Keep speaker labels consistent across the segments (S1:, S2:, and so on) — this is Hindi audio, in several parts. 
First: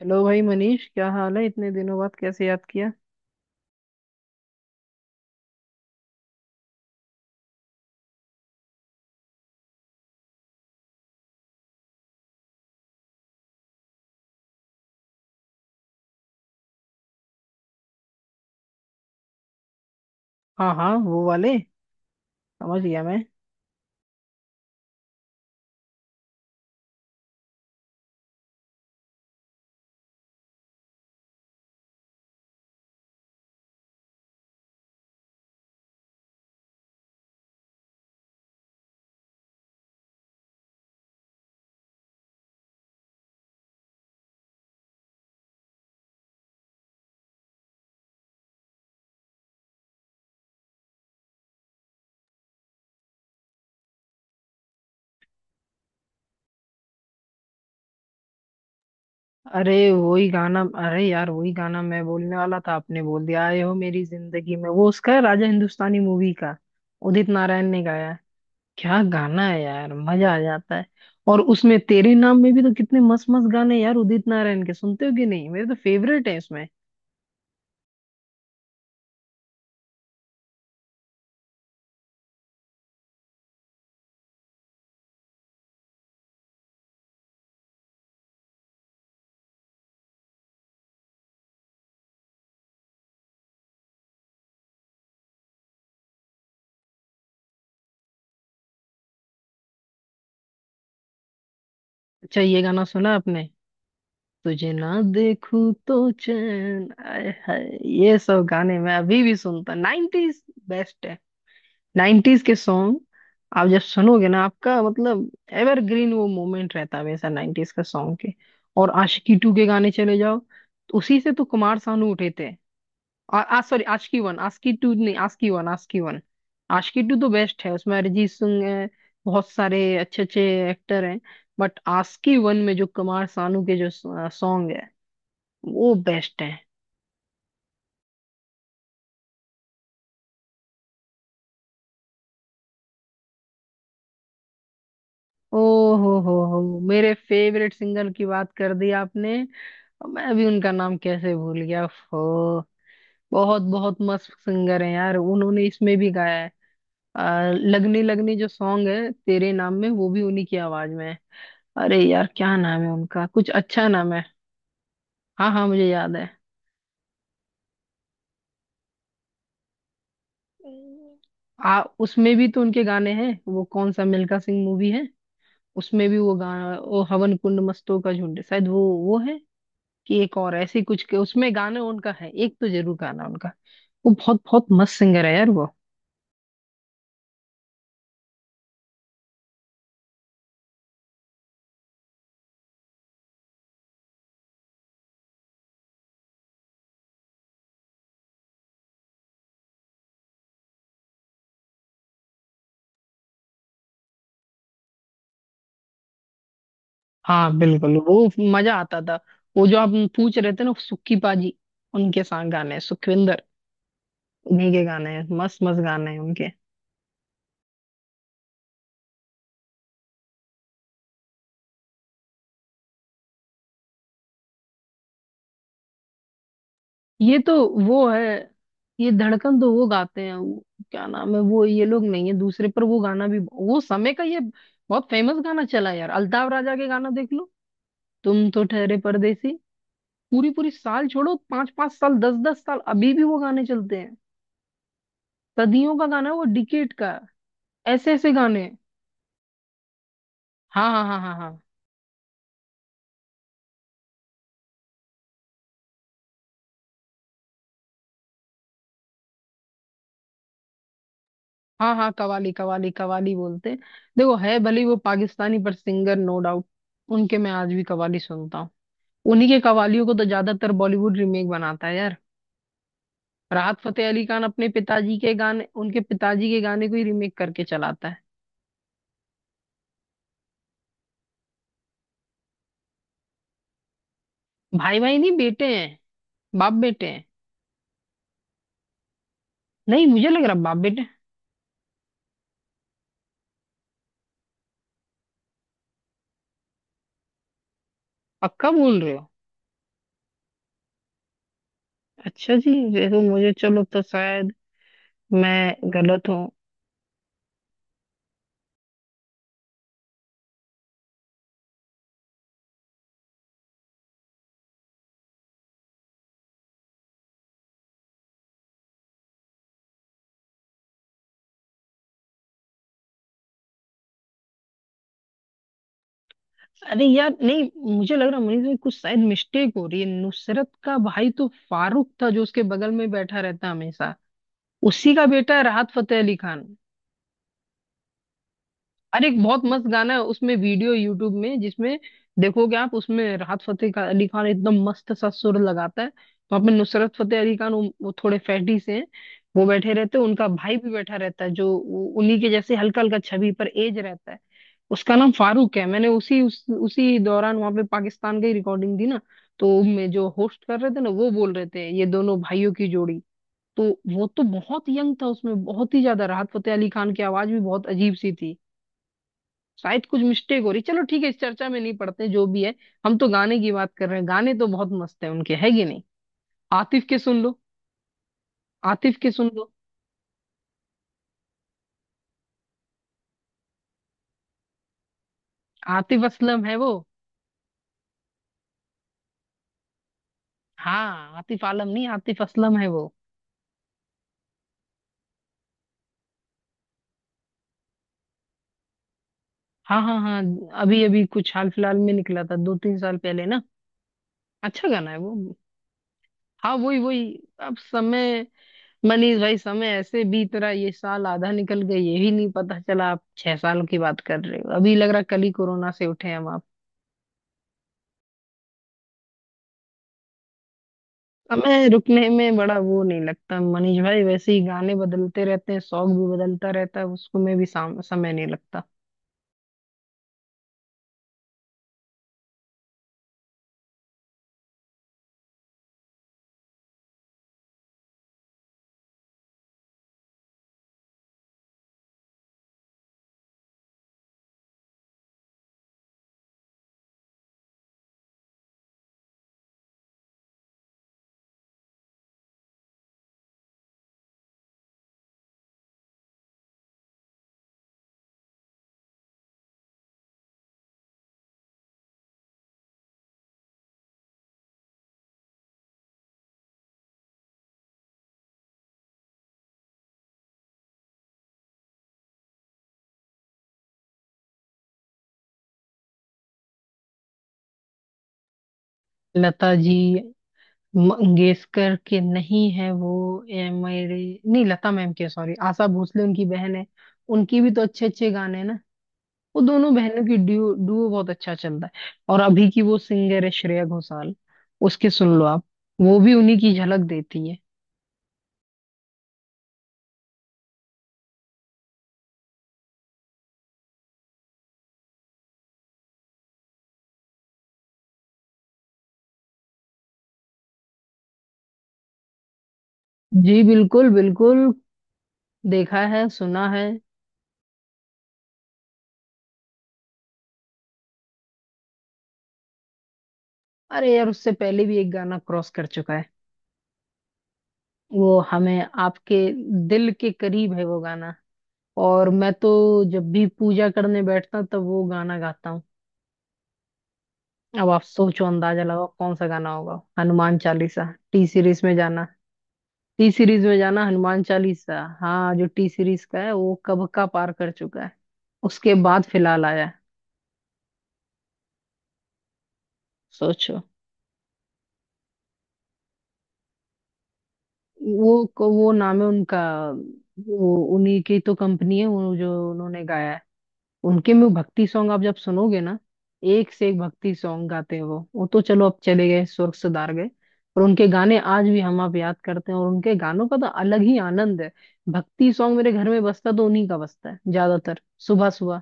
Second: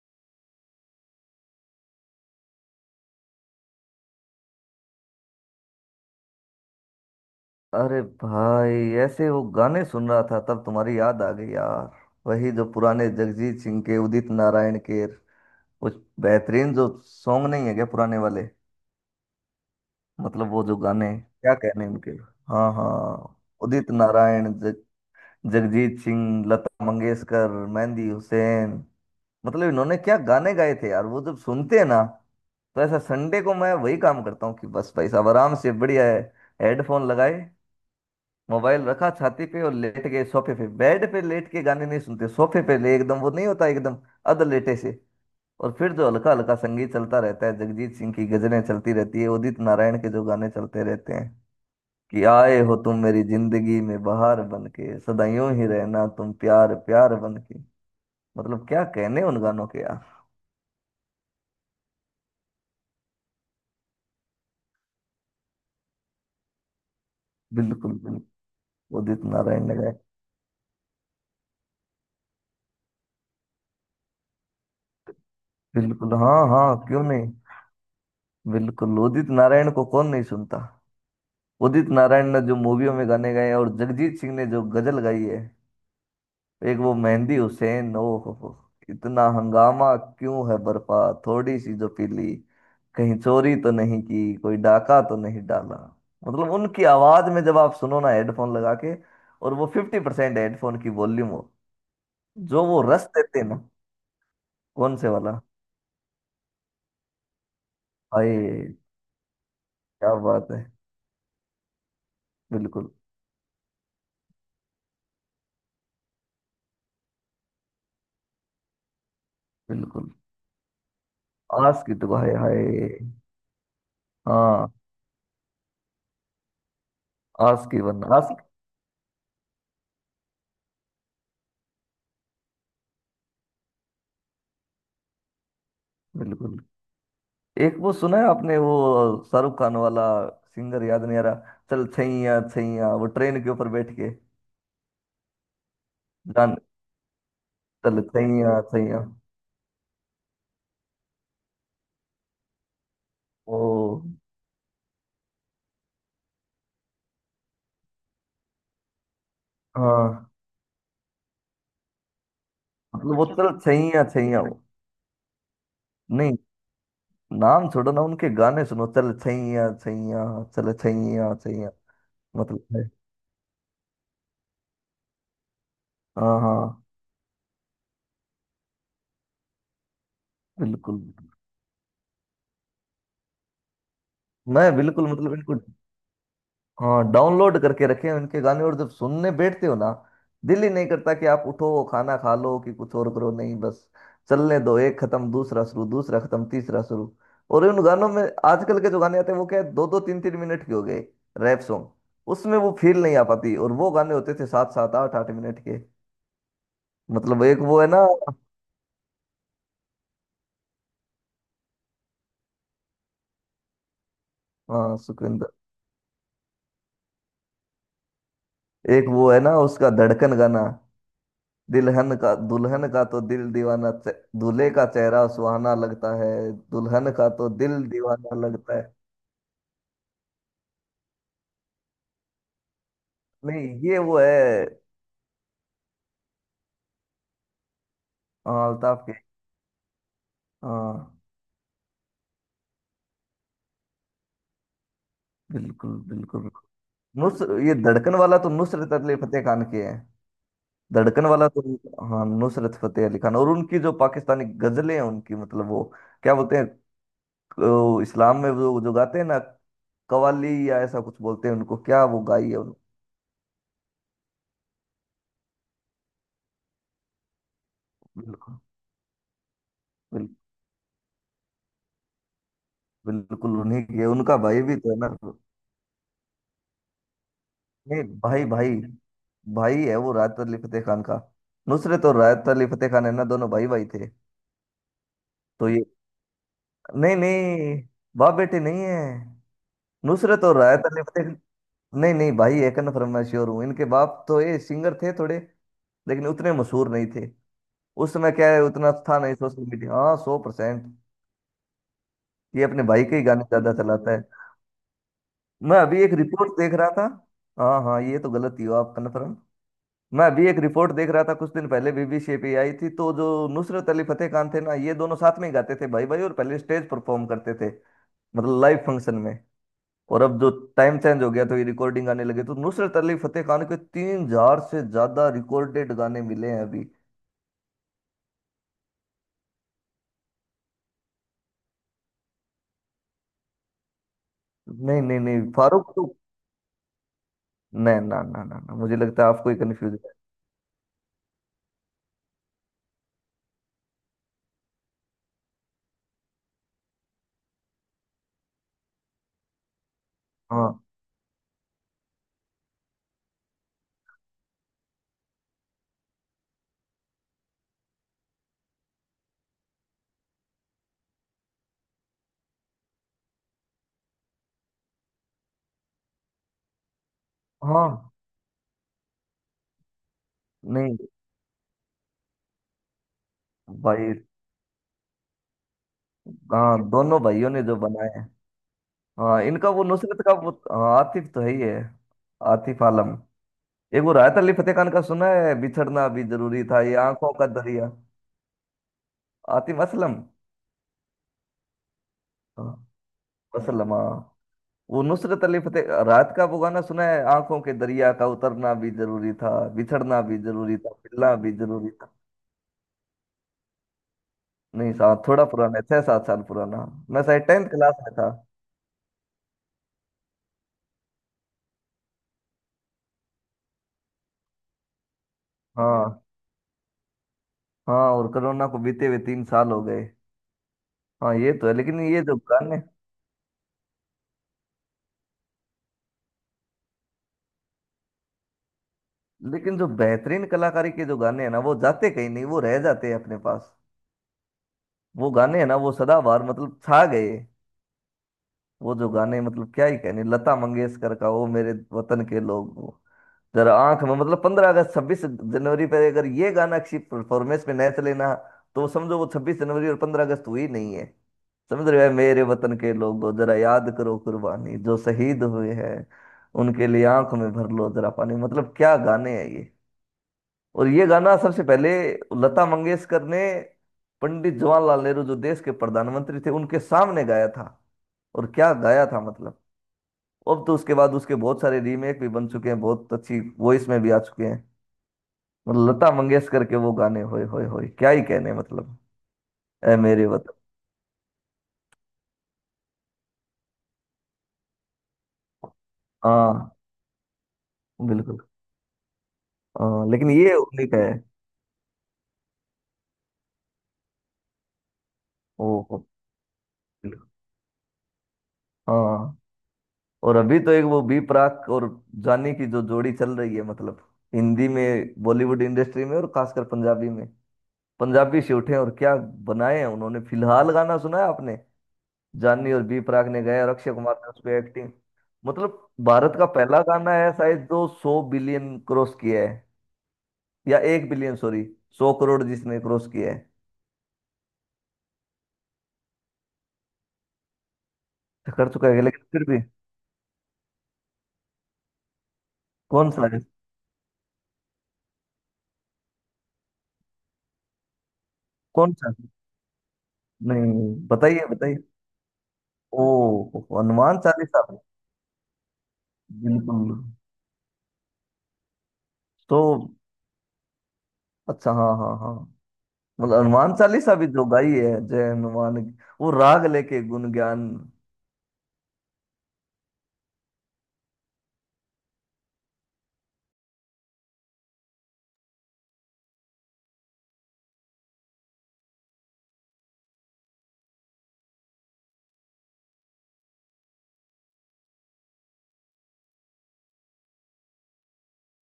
S1: हेलो भाई मनीष, क्या हाल है? इतने दिनों बाद कैसे याद किया।
S2: अरे भाई, ऐसे वो गाने सुन रहा था तब तुम्हारी याद आ गई यार। वही जो पुराने जगजीत सिंह के, उदित नारायण के कुछ बेहतरीन जो सॉन्ग नहीं है क्या, पुराने वाले। मतलब वो
S1: हाँ
S2: जो
S1: हाँ,
S2: गाने,
S1: वो वाले।
S2: क्या कहने हैं उनके। हाँ
S1: समझ
S2: हाँ।
S1: गया मैं।
S2: उदित नारायण, जगजीत सिंह, लता मंगेशकर, मेहंदी हुसैन, मतलब इन्होंने क्या गाने गाए थे यार। वो जब सुनते हैं ना तो ऐसा संडे को मैं वही काम करता हूँ कि बस भाई साहब आराम से बढ़िया है। हेडफोन लगाए, मोबाइल रखा छाती पे और लेट गए सोफे पे। बेड पे लेट के गाने नहीं सुनते, सोफे पे ले, एकदम वो नहीं होता, एकदम अध लेटे से। और फिर जो हल्का हल्का संगीत चलता रहता है, जगजीत सिंह की गजलें चलती रहती है, उदित नारायण के जो गाने चलते रहते हैं कि आए हो तुम मेरी जिंदगी में बहार बन के, सदा यूं ही रहना तुम प्यार प्यार बन के। मतलब क्या कहने उन गानों
S1: अरे
S2: के यार।
S1: वही गाना, अरे यार वही गाना मैं बोलने वाला था, आपने बोल दिया। आए हो मेरी जिंदगी में, वो उसका है, राजा हिंदुस्तानी मूवी का। उदित नारायण ने
S2: बिल्कुल
S1: गाया है।
S2: बिल्कुल।
S1: क्या
S2: उदित
S1: गाना है
S2: नारायण ने
S1: यार,
S2: गाए।
S1: मजा आ जाता है। और उसमें तेरे नाम में भी तो कितने मस्त मस्त गाने हैं यार, उदित नारायण के। सुनते हो कि नहीं? मेरे तो
S2: बिल्कुल,
S1: फेवरेट है
S2: हाँ
S1: इसमें।
S2: हाँ, क्यों नहीं। बिल्कुल, उदित नारायण को कौन नहीं सुनता। उदित नारायण ने जो मूवियों में गाने गाए हैं और जगजीत सिंह ने जो गजल गाई है। एक वो मेहंदी हुसैन, ओ हो, इतना हंगामा क्यों है बरपा, थोड़ी सी जो पीली, कहीं चोरी तो नहीं की, कोई डाका तो नहीं डाला। मतलब उनकी आवाज में जब आप सुनो ना हेडफोन लगा के, और वो 50% हेडफोन की वॉल्यूम हो,
S1: अच्छा, ये
S2: जो
S1: गाना
S2: वो रस
S1: सुना
S2: देते
S1: आपने?
S2: हैं ना।
S1: तुझे ना
S2: कौन से वाला।
S1: देखूं तो चैन आए हाय। ये सब गाने
S2: हाय,
S1: मैं अभी भी सुनता,
S2: क्या
S1: 90s
S2: बात है।
S1: बेस्ट है। 90s के
S2: बिल्कुल
S1: सॉन्ग आप जब सुनोगे ना, आपका मतलब एवरग्रीन वो मोमेंट रहता है हमेशा 90s का सॉन्ग के। और आशिकी टू के गाने
S2: बिल्कुल।
S1: चले जाओ तो उसी से तो कुमार
S2: आस की
S1: सानू
S2: तो
S1: उठे
S2: हाय
S1: थे।
S2: हाय।
S1: और आ सॉरी, आशिकी वन, आशिकी
S2: हाँ।
S1: टू नहीं, Aashiqui one Aashiqui one. Aashiqui two तो बेस्ट
S2: आस
S1: है,
S2: की
S1: उसमें
S2: वन,
S1: अरिजीत
S2: आस।
S1: सिंह है, बहुत सारे अच्छे अच्छे एक्टर हैं। बट आशिकी वन में जो कुमार सानू के जो सॉन्ग, वो बेस्ट है।
S2: बिल्कुल। एक वो सुना है आपने वो शाहरुख खान वाला, सिंगर याद नहीं आ रहा, चल छैया छैया, वो ट्रेन के ऊपर बैठ के।
S1: ओ हो
S2: जान,
S1: हो मेरे फेवरेट
S2: चल
S1: सिंगर की बात
S2: छैया
S1: कर दी
S2: छैया,
S1: आपने। मैं भी उनका नाम कैसे भूल गया। हो, बहुत
S2: वो।
S1: बहुत मस्त सिंगर है यार, उन्होंने इसमें भी गाया है। लगनी लगनी जो सॉन्ग है तेरे नाम में वो भी
S2: हाँ।
S1: उन्हीं की आवाज में है। अरे यार क्या नाम है
S2: मतलब
S1: उनका,
S2: वो
S1: कुछ
S2: चल
S1: अच्छा
S2: छैया
S1: नाम है।
S2: छैया, वो।
S1: हाँ हाँ, मुझे याद है।
S2: नहीं, नाम छोड़ो ना, उनके गाने सुनो, चल छैया छैया, चल छैया छैया।
S1: आ उसमें भी तो
S2: मतलब
S1: उनके
S2: है।
S1: गाने हैं, वो कौन सा मिल्खा सिंह मूवी है, उसमें भी वो
S2: हाँ
S1: गाना,
S2: हाँ,
S1: वो हवन कुंड मस्तों का झुंड, शायद वो है। कि एक और ऐसे ही कुछ
S2: बिल्कुल।
S1: के उसमें गाने, उनका है, एक तो जरूर गाना उनका। वो बहुत बहुत
S2: मैं
S1: मस्त
S2: बिल्कुल,
S1: सिंगर है
S2: मतलब
S1: यार,
S2: इनको,
S1: वो।
S2: हाँ, डाउनलोड करके रखे हैं उनके गाने। और जब सुनने बैठते हो ना, दिल ही नहीं करता कि आप उठो, खाना खा लो कि कुछ और करो, नहीं बस चलने दो, एक खत्म दूसरा शुरू, दूसरा खत्म तीसरा शुरू। और उन गानों में, आजकल के जो गाने आते हैं वो क्या है, दो दो तीन तीन मिनट के हो गए, रैप सॉन्ग। उसमें वो फील नहीं आ पाती। और वो गाने होते थे सात सात आठ आठ मिनट के। मतलब
S1: हाँ
S2: एक वो है
S1: बिल्कुल,
S2: ना।
S1: वो मजा आता था। वो जो आप पूछ रहे थे ना, सुक्की पाजी, उनके साथ गाने हैं, सुखविंदर, उन्हीं के
S2: हाँ,
S1: गाने हैं,
S2: सुखविंदर।
S1: मस्त मस्त गाने हैं उनके।
S2: एक वो है ना उसका धड़कन गाना, दुल्हन का, दुल्हन का तो दिल दीवाना, दूल्हे का चेहरा सुहाना लगता है, दुल्हन का
S1: ये तो
S2: तो दिल
S1: वो है।
S2: दीवाना लगता है।
S1: ये धड़कन तो वो गाते हैं, वो क्या नाम है, वो ये लोग नहीं है, दूसरे पर। वो गाना भी
S2: नहीं,
S1: वो
S2: ये
S1: समय का
S2: वो
S1: ये
S2: है।
S1: बहुत फेमस गाना चला है यार। अल्ताव राजा के गाना देख लो, तुम तो
S2: हाँ,
S1: ठहरे
S2: अल्ताफ के।
S1: परदेसी। पूरी पूरी साल
S2: हाँ,
S1: छोड़ो, पांच पांच साल, दस दस साल, अभी भी वो गाने चलते हैं। सदियों
S2: बिल्कुल
S1: का गाना है वो,
S2: बिल्कुल बिल्कुल।
S1: डिकेट का है।
S2: नुस ये
S1: ऐसे
S2: धड़कन
S1: ऐसे
S2: वाला तो
S1: गाने।
S2: नुसरत अली फतेह खान के हैं।
S1: हाँ हाँ हाँ
S2: धड़कन
S1: हाँ
S2: वाला
S1: हाँ
S2: तो, हाँ, नुसरत फतेह अली खान। और उनकी जो पाकिस्तानी गजलें हैं उनकी, मतलब वो क्या बोलते हैं, इस्लाम में वो जो गाते हैं ना, कवाली या ऐसा कुछ बोलते हैं उनको,
S1: हाँ
S2: क्या
S1: हाँ,
S2: वो
S1: कवाली
S2: गाई है उनको।
S1: कवाली कवाली बोलते हैं। देखो, है भले ही वो पाकिस्तानी, पर सिंगर नो डाउट। उनके मैं आज भी कवाली सुनता
S2: बिल्कुल
S1: हूँ। उन्हीं के कवालियों को तो
S2: बिल्कुल।
S1: ज्यादातर बॉलीवुड रीमेक बनाता है यार।
S2: बिल्कुल
S1: राहत
S2: उन्हीं
S1: फतेह
S2: के,
S1: अली
S2: उनका
S1: खान
S2: भाई
S1: अपने
S2: भी तो है
S1: पिताजी
S2: ना।
S1: के गाने, उनके पिताजी के गाने को ही रीमेक करके
S2: नहीं,
S1: चलाता है।
S2: भाई भाई। भाई है वो राहत अली फतेह खान का। नुसरत और राहत अली फतेह खान है ना, दोनों भाई भाई थे।
S1: भाई भाई नहीं, बेटे
S2: तो ये,
S1: हैं, बाप बेटे
S2: नहीं
S1: हैं।
S2: नहीं, बाप बेटे नहीं है।
S1: नहीं, मुझे लग
S2: नुसरत
S1: रहा
S2: और
S1: बाप
S2: राहत
S1: बेटे।
S2: अली फतेह, नहीं नहीं, भाई है, कन्फर्म, मैं श्योर हूँ। इनके बाप तो ये सिंगर थे थोड़े, लेकिन उतने मशहूर नहीं थे। उस समय क्या है,
S1: पक्का
S2: उतना
S1: बोल रहे
S2: था
S1: हो?
S2: नहीं सोशल मीडिया। हाँ, 100%।
S1: अच्छा
S2: ये
S1: जी,
S2: अपने भाई
S1: देखो
S2: के ही गाने
S1: मुझे,
S2: ज्यादा
S1: चलो तो
S2: चलाता है।
S1: शायद मैं
S2: मैं अभी एक
S1: गलत हूँ।
S2: रिपोर्ट देख रहा था। हाँ हाँ, ये तो गलत ही हो, आप कन्फर्म। मैं अभी एक रिपोर्ट देख रहा था कुछ दिन पहले, बीबी शेपी आई थी, तो जो नुसरत अली फतेह खान थे ना, ये दोनों साथ में ही गाते थे, भाई भाई, और पहले स्टेज परफॉर्म करते थे, मतलब लाइव फंक्शन में। और अब जो टाइम चेंज हो गया तो ये रिकॉर्डिंग आने लगे, तो नुसरत अली फतेह खान के 3,000 से ज्यादा रिकॉर्डेड गाने मिले हैं अभी।
S1: अरे यार नहीं, मुझे लग रहा मुनीष भाई कुछ शायद मिस्टेक हो रही है। नुसरत का भाई तो फारूक था, जो उसके बगल में बैठा रहता हमेशा।
S2: नहीं
S1: उसी
S2: नहीं
S1: का
S2: नहीं,
S1: बेटा है राहत
S2: फारूक तो,
S1: फतेह अली खान।
S2: नहीं, ना ना ना ना, मुझे लगता
S1: अरे
S2: है
S1: एक
S2: आपको ही
S1: बहुत मस्त
S2: कंफ्यूज
S1: गाना
S2: है।
S1: है उसमें, वीडियो यूट्यूब में, जिसमें देखोगे आप, उसमें राहत अली खान एकदम मस्त सा सुर लगाता है। वहां पे नुसरत फतेह अली खान वो थोड़े फैटी से हैं। वो बैठे रहते हैं, उनका भाई
S2: हाँ
S1: भी बैठा रहता है, जो वो उन्हीं के जैसे हल्का हल्का छवि पर एज रहता है। उसका नाम फारूक है। मैंने उसी दौरान वहां पे पाकिस्तान की रिकॉर्डिंग दी ना, तो मैं जो होस्ट कर रहे थे ना, वो बोल रहे थे ये दोनों भाइयों की जोड़ी। तो वो तो बहुत यंग था उसमें, बहुत ही ज्यादा। राहत फतेह अली खान की आवाज भी बहुत
S2: हाँ,
S1: अजीब सी थी। शायद कुछ मिस्टेक हो रही,
S2: नहीं
S1: चलो ठीक है, इस चर्चा में नहीं पड़ते, जो भी है। हम तो गाने की बात कर
S2: भाई।
S1: रहे हैं। गाने तो बहुत मस्त है उनके, है कि नहीं?
S2: हाँ,
S1: आतिफ के
S2: दोनों
S1: सुन
S2: भाइयों
S1: लो,
S2: ने जो बनाए हैं।
S1: आतिफ के
S2: हाँ,
S1: सुन लो।
S2: इनका वो नुसरत का वो, हाँ, आतिफ तो है ही है, आतिफ आलम। एक वो राहत अली फतेह खान का सुना है, बिछड़ना
S1: आतिफ
S2: भी
S1: असलम
S2: जरूरी
S1: है
S2: था,
S1: वो।
S2: ये आंखों का दरिया। आतिम असलम।
S1: हाँ, आतिफ आलम नहीं, आतिफ असलम
S2: हाँ,
S1: है वो।
S2: असलम, हाँ। वो नुसरत अली फतेह राहत का वो गाना सुना है, आंखों के दरिया का उतरना भी जरूरी था,
S1: हाँ हाँ
S2: बिछड़ना भी
S1: हाँ।
S2: जरूरी था,
S1: अभी अभी
S2: मिलना
S1: कुछ
S2: भी
S1: हाल
S2: जरूरी
S1: फिलहाल में
S2: था।
S1: निकला था, दो तीन साल पहले ना। अच्छा
S2: नहीं
S1: गाना है
S2: साहब,
S1: वो।
S2: थोड़ा पुराना है, 6-7 साल
S1: हाँ
S2: पुराना।
S1: वही वही।
S2: मैं शायद टेंथ
S1: अब
S2: क्लास में था।
S1: समय, मनीष भाई, समय ऐसे बीत रहा है, ये साल आधा निकल गया ये भी नहीं पता चला। आप छह साल की बात कर रहे हो, अभी लग रहा कल ही कोरोना से
S2: हाँ
S1: उठे हम।
S2: हाँ, और कोरोना को बीते हुए 3 साल हो गए। हाँ, ये तो है,
S1: हमें
S2: लेकिन ये
S1: रुकने
S2: जो
S1: में बड़ा
S2: गाने,
S1: वो नहीं लगता मनीष भाई, वैसे ही गाने बदलते रहते हैं, शौक भी बदलता रहता है, उसको में भी समय नहीं लगता।
S2: लेकिन जो बेहतरीन कलाकारी के जो गाने हैं ना वो जाते कहीं नहीं, वो रह जाते हैं अपने पास। वो गाने हैं ना वो सदाबहार, मतलब छा गए। वो जो गाने, मतलब क्या ही कहने, लता मंगेशकर का वो, मेरे वतन के लोग, वो जरा आंख में, मतलब 15 अगस्त, 26 जनवरी पे अगर ये गाना अच्छी परफॉर्मेंस में नहीं चले ना, तो समझो वो 26 जनवरी और 15 अगस्त हुई नहीं है। समझ रहे हो, मेरे वतन के लोगों जरा याद करो कुर्बानी, जो शहीद हुए हैं उनके लिए आंख में भर लो जरा पानी, मतलब क्या गाने हैं ये। और ये गाना सबसे पहले लता मंगेशकर ने पंडित जवाहरलाल नेहरू, जो देश के प्रधानमंत्री थे, उनके सामने गाया था। और क्या गाया था मतलब, अब तो उसके बाद उसके बहुत सारे रीमेक भी बन चुके हैं, बहुत अच्छी वॉइस में भी आ चुके हैं। मतलब लता मंगेशकर के वो गाने, होए होए होए, क्या ही कहने मतलब।
S1: लता जी
S2: ए मेरे वतन।
S1: मंगेशकर के नहीं है वो। ये मेरे, नहीं, लता मैम के। सॉरी, आशा भोसले उनकी बहन
S2: हाँ।
S1: है। उनकी भी तो अच्छे अच्छे
S2: बिल्कुल।
S1: गाने हैं ना। वो दोनों
S2: हाँ,
S1: बहनों
S2: लेकिन
S1: की
S2: ये
S1: ड्यू
S2: उन्हीं का
S1: डुओ
S2: है।
S1: बहुत अच्छा चलता है। और अभी की वो सिंगर है श्रेया घोषाल, उसके सुन लो आप।
S2: ओ हो,
S1: वो भी उन्हीं की झलक
S2: बिल्कुल।
S1: देती है।
S2: हाँ। और अभी तो एक वो बी प्राक और जानी की जो जोड़ी चल रही है, मतलब हिंदी में, बॉलीवुड इंडस्ट्री में और खासकर पंजाबी में। पंजाबी से उठे और क्या बनाए हैं उन्होंने। फिलहाल गाना सुना है आपने, जानी और बी प्राक ने
S1: जी
S2: गाया और अक्षय
S1: बिल्कुल
S2: कुमार ने उस पे
S1: बिल्कुल,
S2: एक्टिंग, मतलब
S1: देखा है
S2: भारत का
S1: सुना है।
S2: पहला गाना है शायद जो 100 बिलियन क्रॉस किया है, या 1 बिलियन सॉरी, 100 करोड़ जिसने क्रॉस किया है।
S1: अरे यार उससे पहले भी एक गाना क्रॉस कर चुका है, वो
S2: तो कर
S1: हमें
S2: चुका है लेकिन
S1: आपके
S2: फिर भी।
S1: दिल के करीब है वो गाना। और मैं तो
S2: कौन सा
S1: जब
S2: है।
S1: भी पूजा करने बैठता हूँ तब वो गाना गाता हूँ। अब आप सोचो, अंदाजा
S2: कौन
S1: लगाओ
S2: सा,
S1: कौन सा गाना होगा, हनुमान
S2: नहीं
S1: चालीसा। टी
S2: बताइए
S1: सीरीज
S2: बताइए।
S1: में जाना, टी सीरीज
S2: ओ,
S1: में जाना,
S2: हनुमान
S1: हनुमान
S2: चालीसा।
S1: चालीसा। हाँ, जो टी सीरीज का है वो
S2: बिल्कुल।
S1: कब का पार कर चुका है। उसके बाद फिलहाल
S2: तो,
S1: आया है।
S2: अच्छा, हाँ हाँ हाँ, मतलब हनुमान
S1: सोचो,
S2: चालीसा भी जो गाई है, जय हनुमान, वो राग लेके, गुण ज्ञान।
S1: वो वो नाम है उनका, वो उन्हीं की तो कंपनी है, वो जो उन्होंने गाया है। उनके में वो भक्ति सॉन्ग आप जब सुनोगे ना, एक से एक भक्ति सॉन्ग गाते हैं वो। वो तो चलो अब चले गए, स्वर्ग सुधार गए। पर उनके गाने आज भी हम आप याद करते हैं, और उनके गानों का तो अलग ही आनंद है। भक्ति सॉन्ग मेरे घर में बजता तो उन्हीं का बजता है ज्यादातर, सुबह सुबह।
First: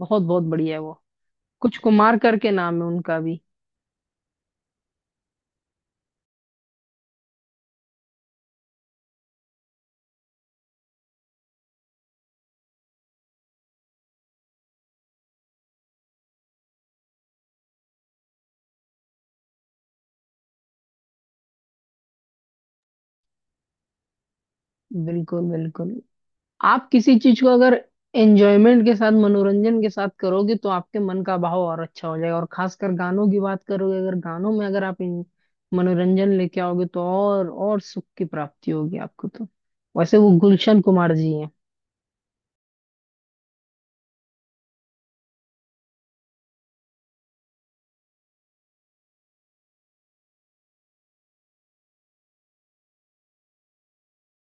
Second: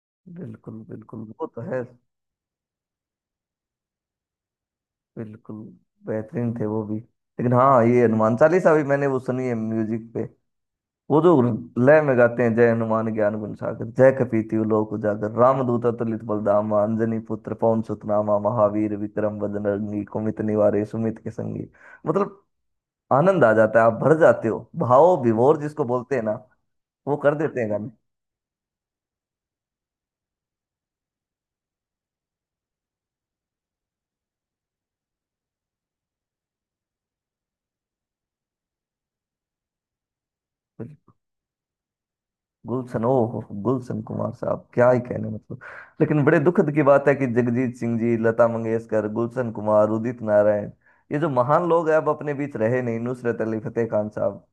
S1: बहुत बहुत बढ़िया है
S2: बिल्कुल
S1: वो।
S2: बिल्कुल, वो तो
S1: कुछ
S2: है।
S1: कुमार करके नाम है उनका भी।
S2: बिल्कुल, बेहतरीन थे वो भी, लेकिन हाँ ये हनुमान चालीसा भी मैंने वो सुनी है म्यूजिक पे, वो जो लय में गाते हैं, जय हनुमान ज्ञान गुण सागर, जय कपीति लोक उजागर, रामदूत अतुलित बलधामा, अंजनी पुत्र पवन सुत नामा, महावीर विक्रम बजरंगी, कुमित निवारे सुमित के संगी, मतलब आनंद आ जाता है, आप भर जाते हो भाव
S1: बिल्कुल
S2: विभोर, जिसको
S1: बिल्कुल।
S2: बोलते हैं ना,
S1: आप
S2: वो
S1: किसी
S2: कर
S1: चीज को
S2: देते हैं
S1: अगर
S2: गाने।
S1: एंजॉयमेंट के साथ, मनोरंजन के साथ करोगे तो आपके मन का बहाव और अच्छा हो जाएगा। और खासकर गानों की बात करोगे, अगर गानों में अगर आप मनोरंजन लेके आओगे तो और सुख की प्राप्ति होगी आपको तो। वैसे वो गुलशन कुमार जी हैं।
S2: गुलशन, ओ हो, गुलशन कुमार साहब, क्या ही कहने मतलब। लेकिन बड़े दुखद की बात है कि जगजीत सिंह जी, लता मंगेशकर, गुलशन कुमार, उदित नारायण, ये जो महान लोग हैं अब अपने बीच रहे नहीं, नुसरत अली फतेह खान साहब,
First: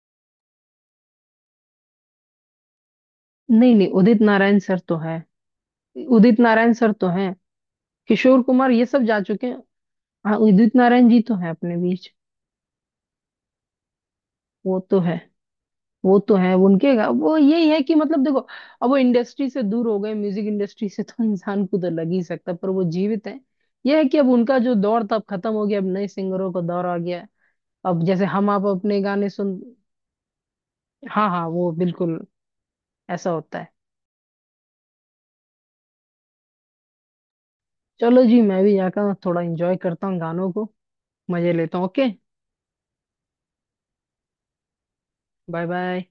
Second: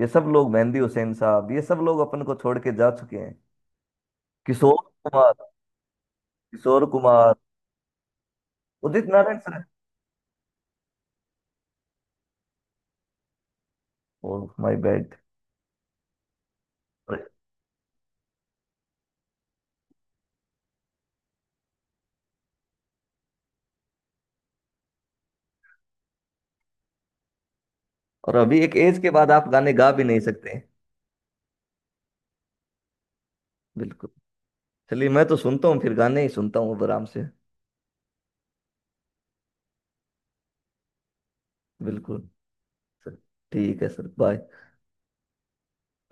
S2: ये सब लोग, मेहंदी हुसैन साहब, ये सब लोग अपन को छोड़ के जा चुके हैं।
S1: नहीं नहीं, उदित नारायण
S2: किशोर
S1: सर तो
S2: कुमार।
S1: हैं। उदित नारायण
S2: किशोर
S1: सर तो
S2: कुमार,
S1: हैं। किशोर कुमार ये सब
S2: उदित
S1: जा
S2: नारायण
S1: चुके हैं।
S2: सर,
S1: हाँ, उदित नारायण जी तो हैं अपने बीच।
S2: ओह माय
S1: वो तो
S2: बैड।
S1: है, वो तो है। उनके वो यही है कि मतलब देखो, अब वो इंडस्ट्री से दूर हो गए, म्यूजिक इंडस्ट्री से तो इंसान खुद लग ही सकता है, पर वो जीवित है। यह है कि अब उनका जो दौर था अब खत्म हो गया, अब नए सिंगरों का दौर आ गया है। अब जैसे
S2: और
S1: हम
S2: अभी
S1: आप
S2: एक एज
S1: अपने
S2: के
S1: गाने
S2: बाद आप
S1: सुन।
S2: गाने गा भी नहीं सकते हैं।
S1: हाँ हाँ, वो बिल्कुल, ऐसा होता है।
S2: बिल्कुल। चलिए, मैं तो सुनता हूँ, फिर गाने ही सुनता हूँ अब आराम से।
S1: चलो जी, मैं भी जाकर थोड़ा एंजॉय करता हूँ गानों को, मजे लेता हूँ। ओके।
S2: बिल्कुल, सर। ठीक है सर, बाय।
S1: Bye bye.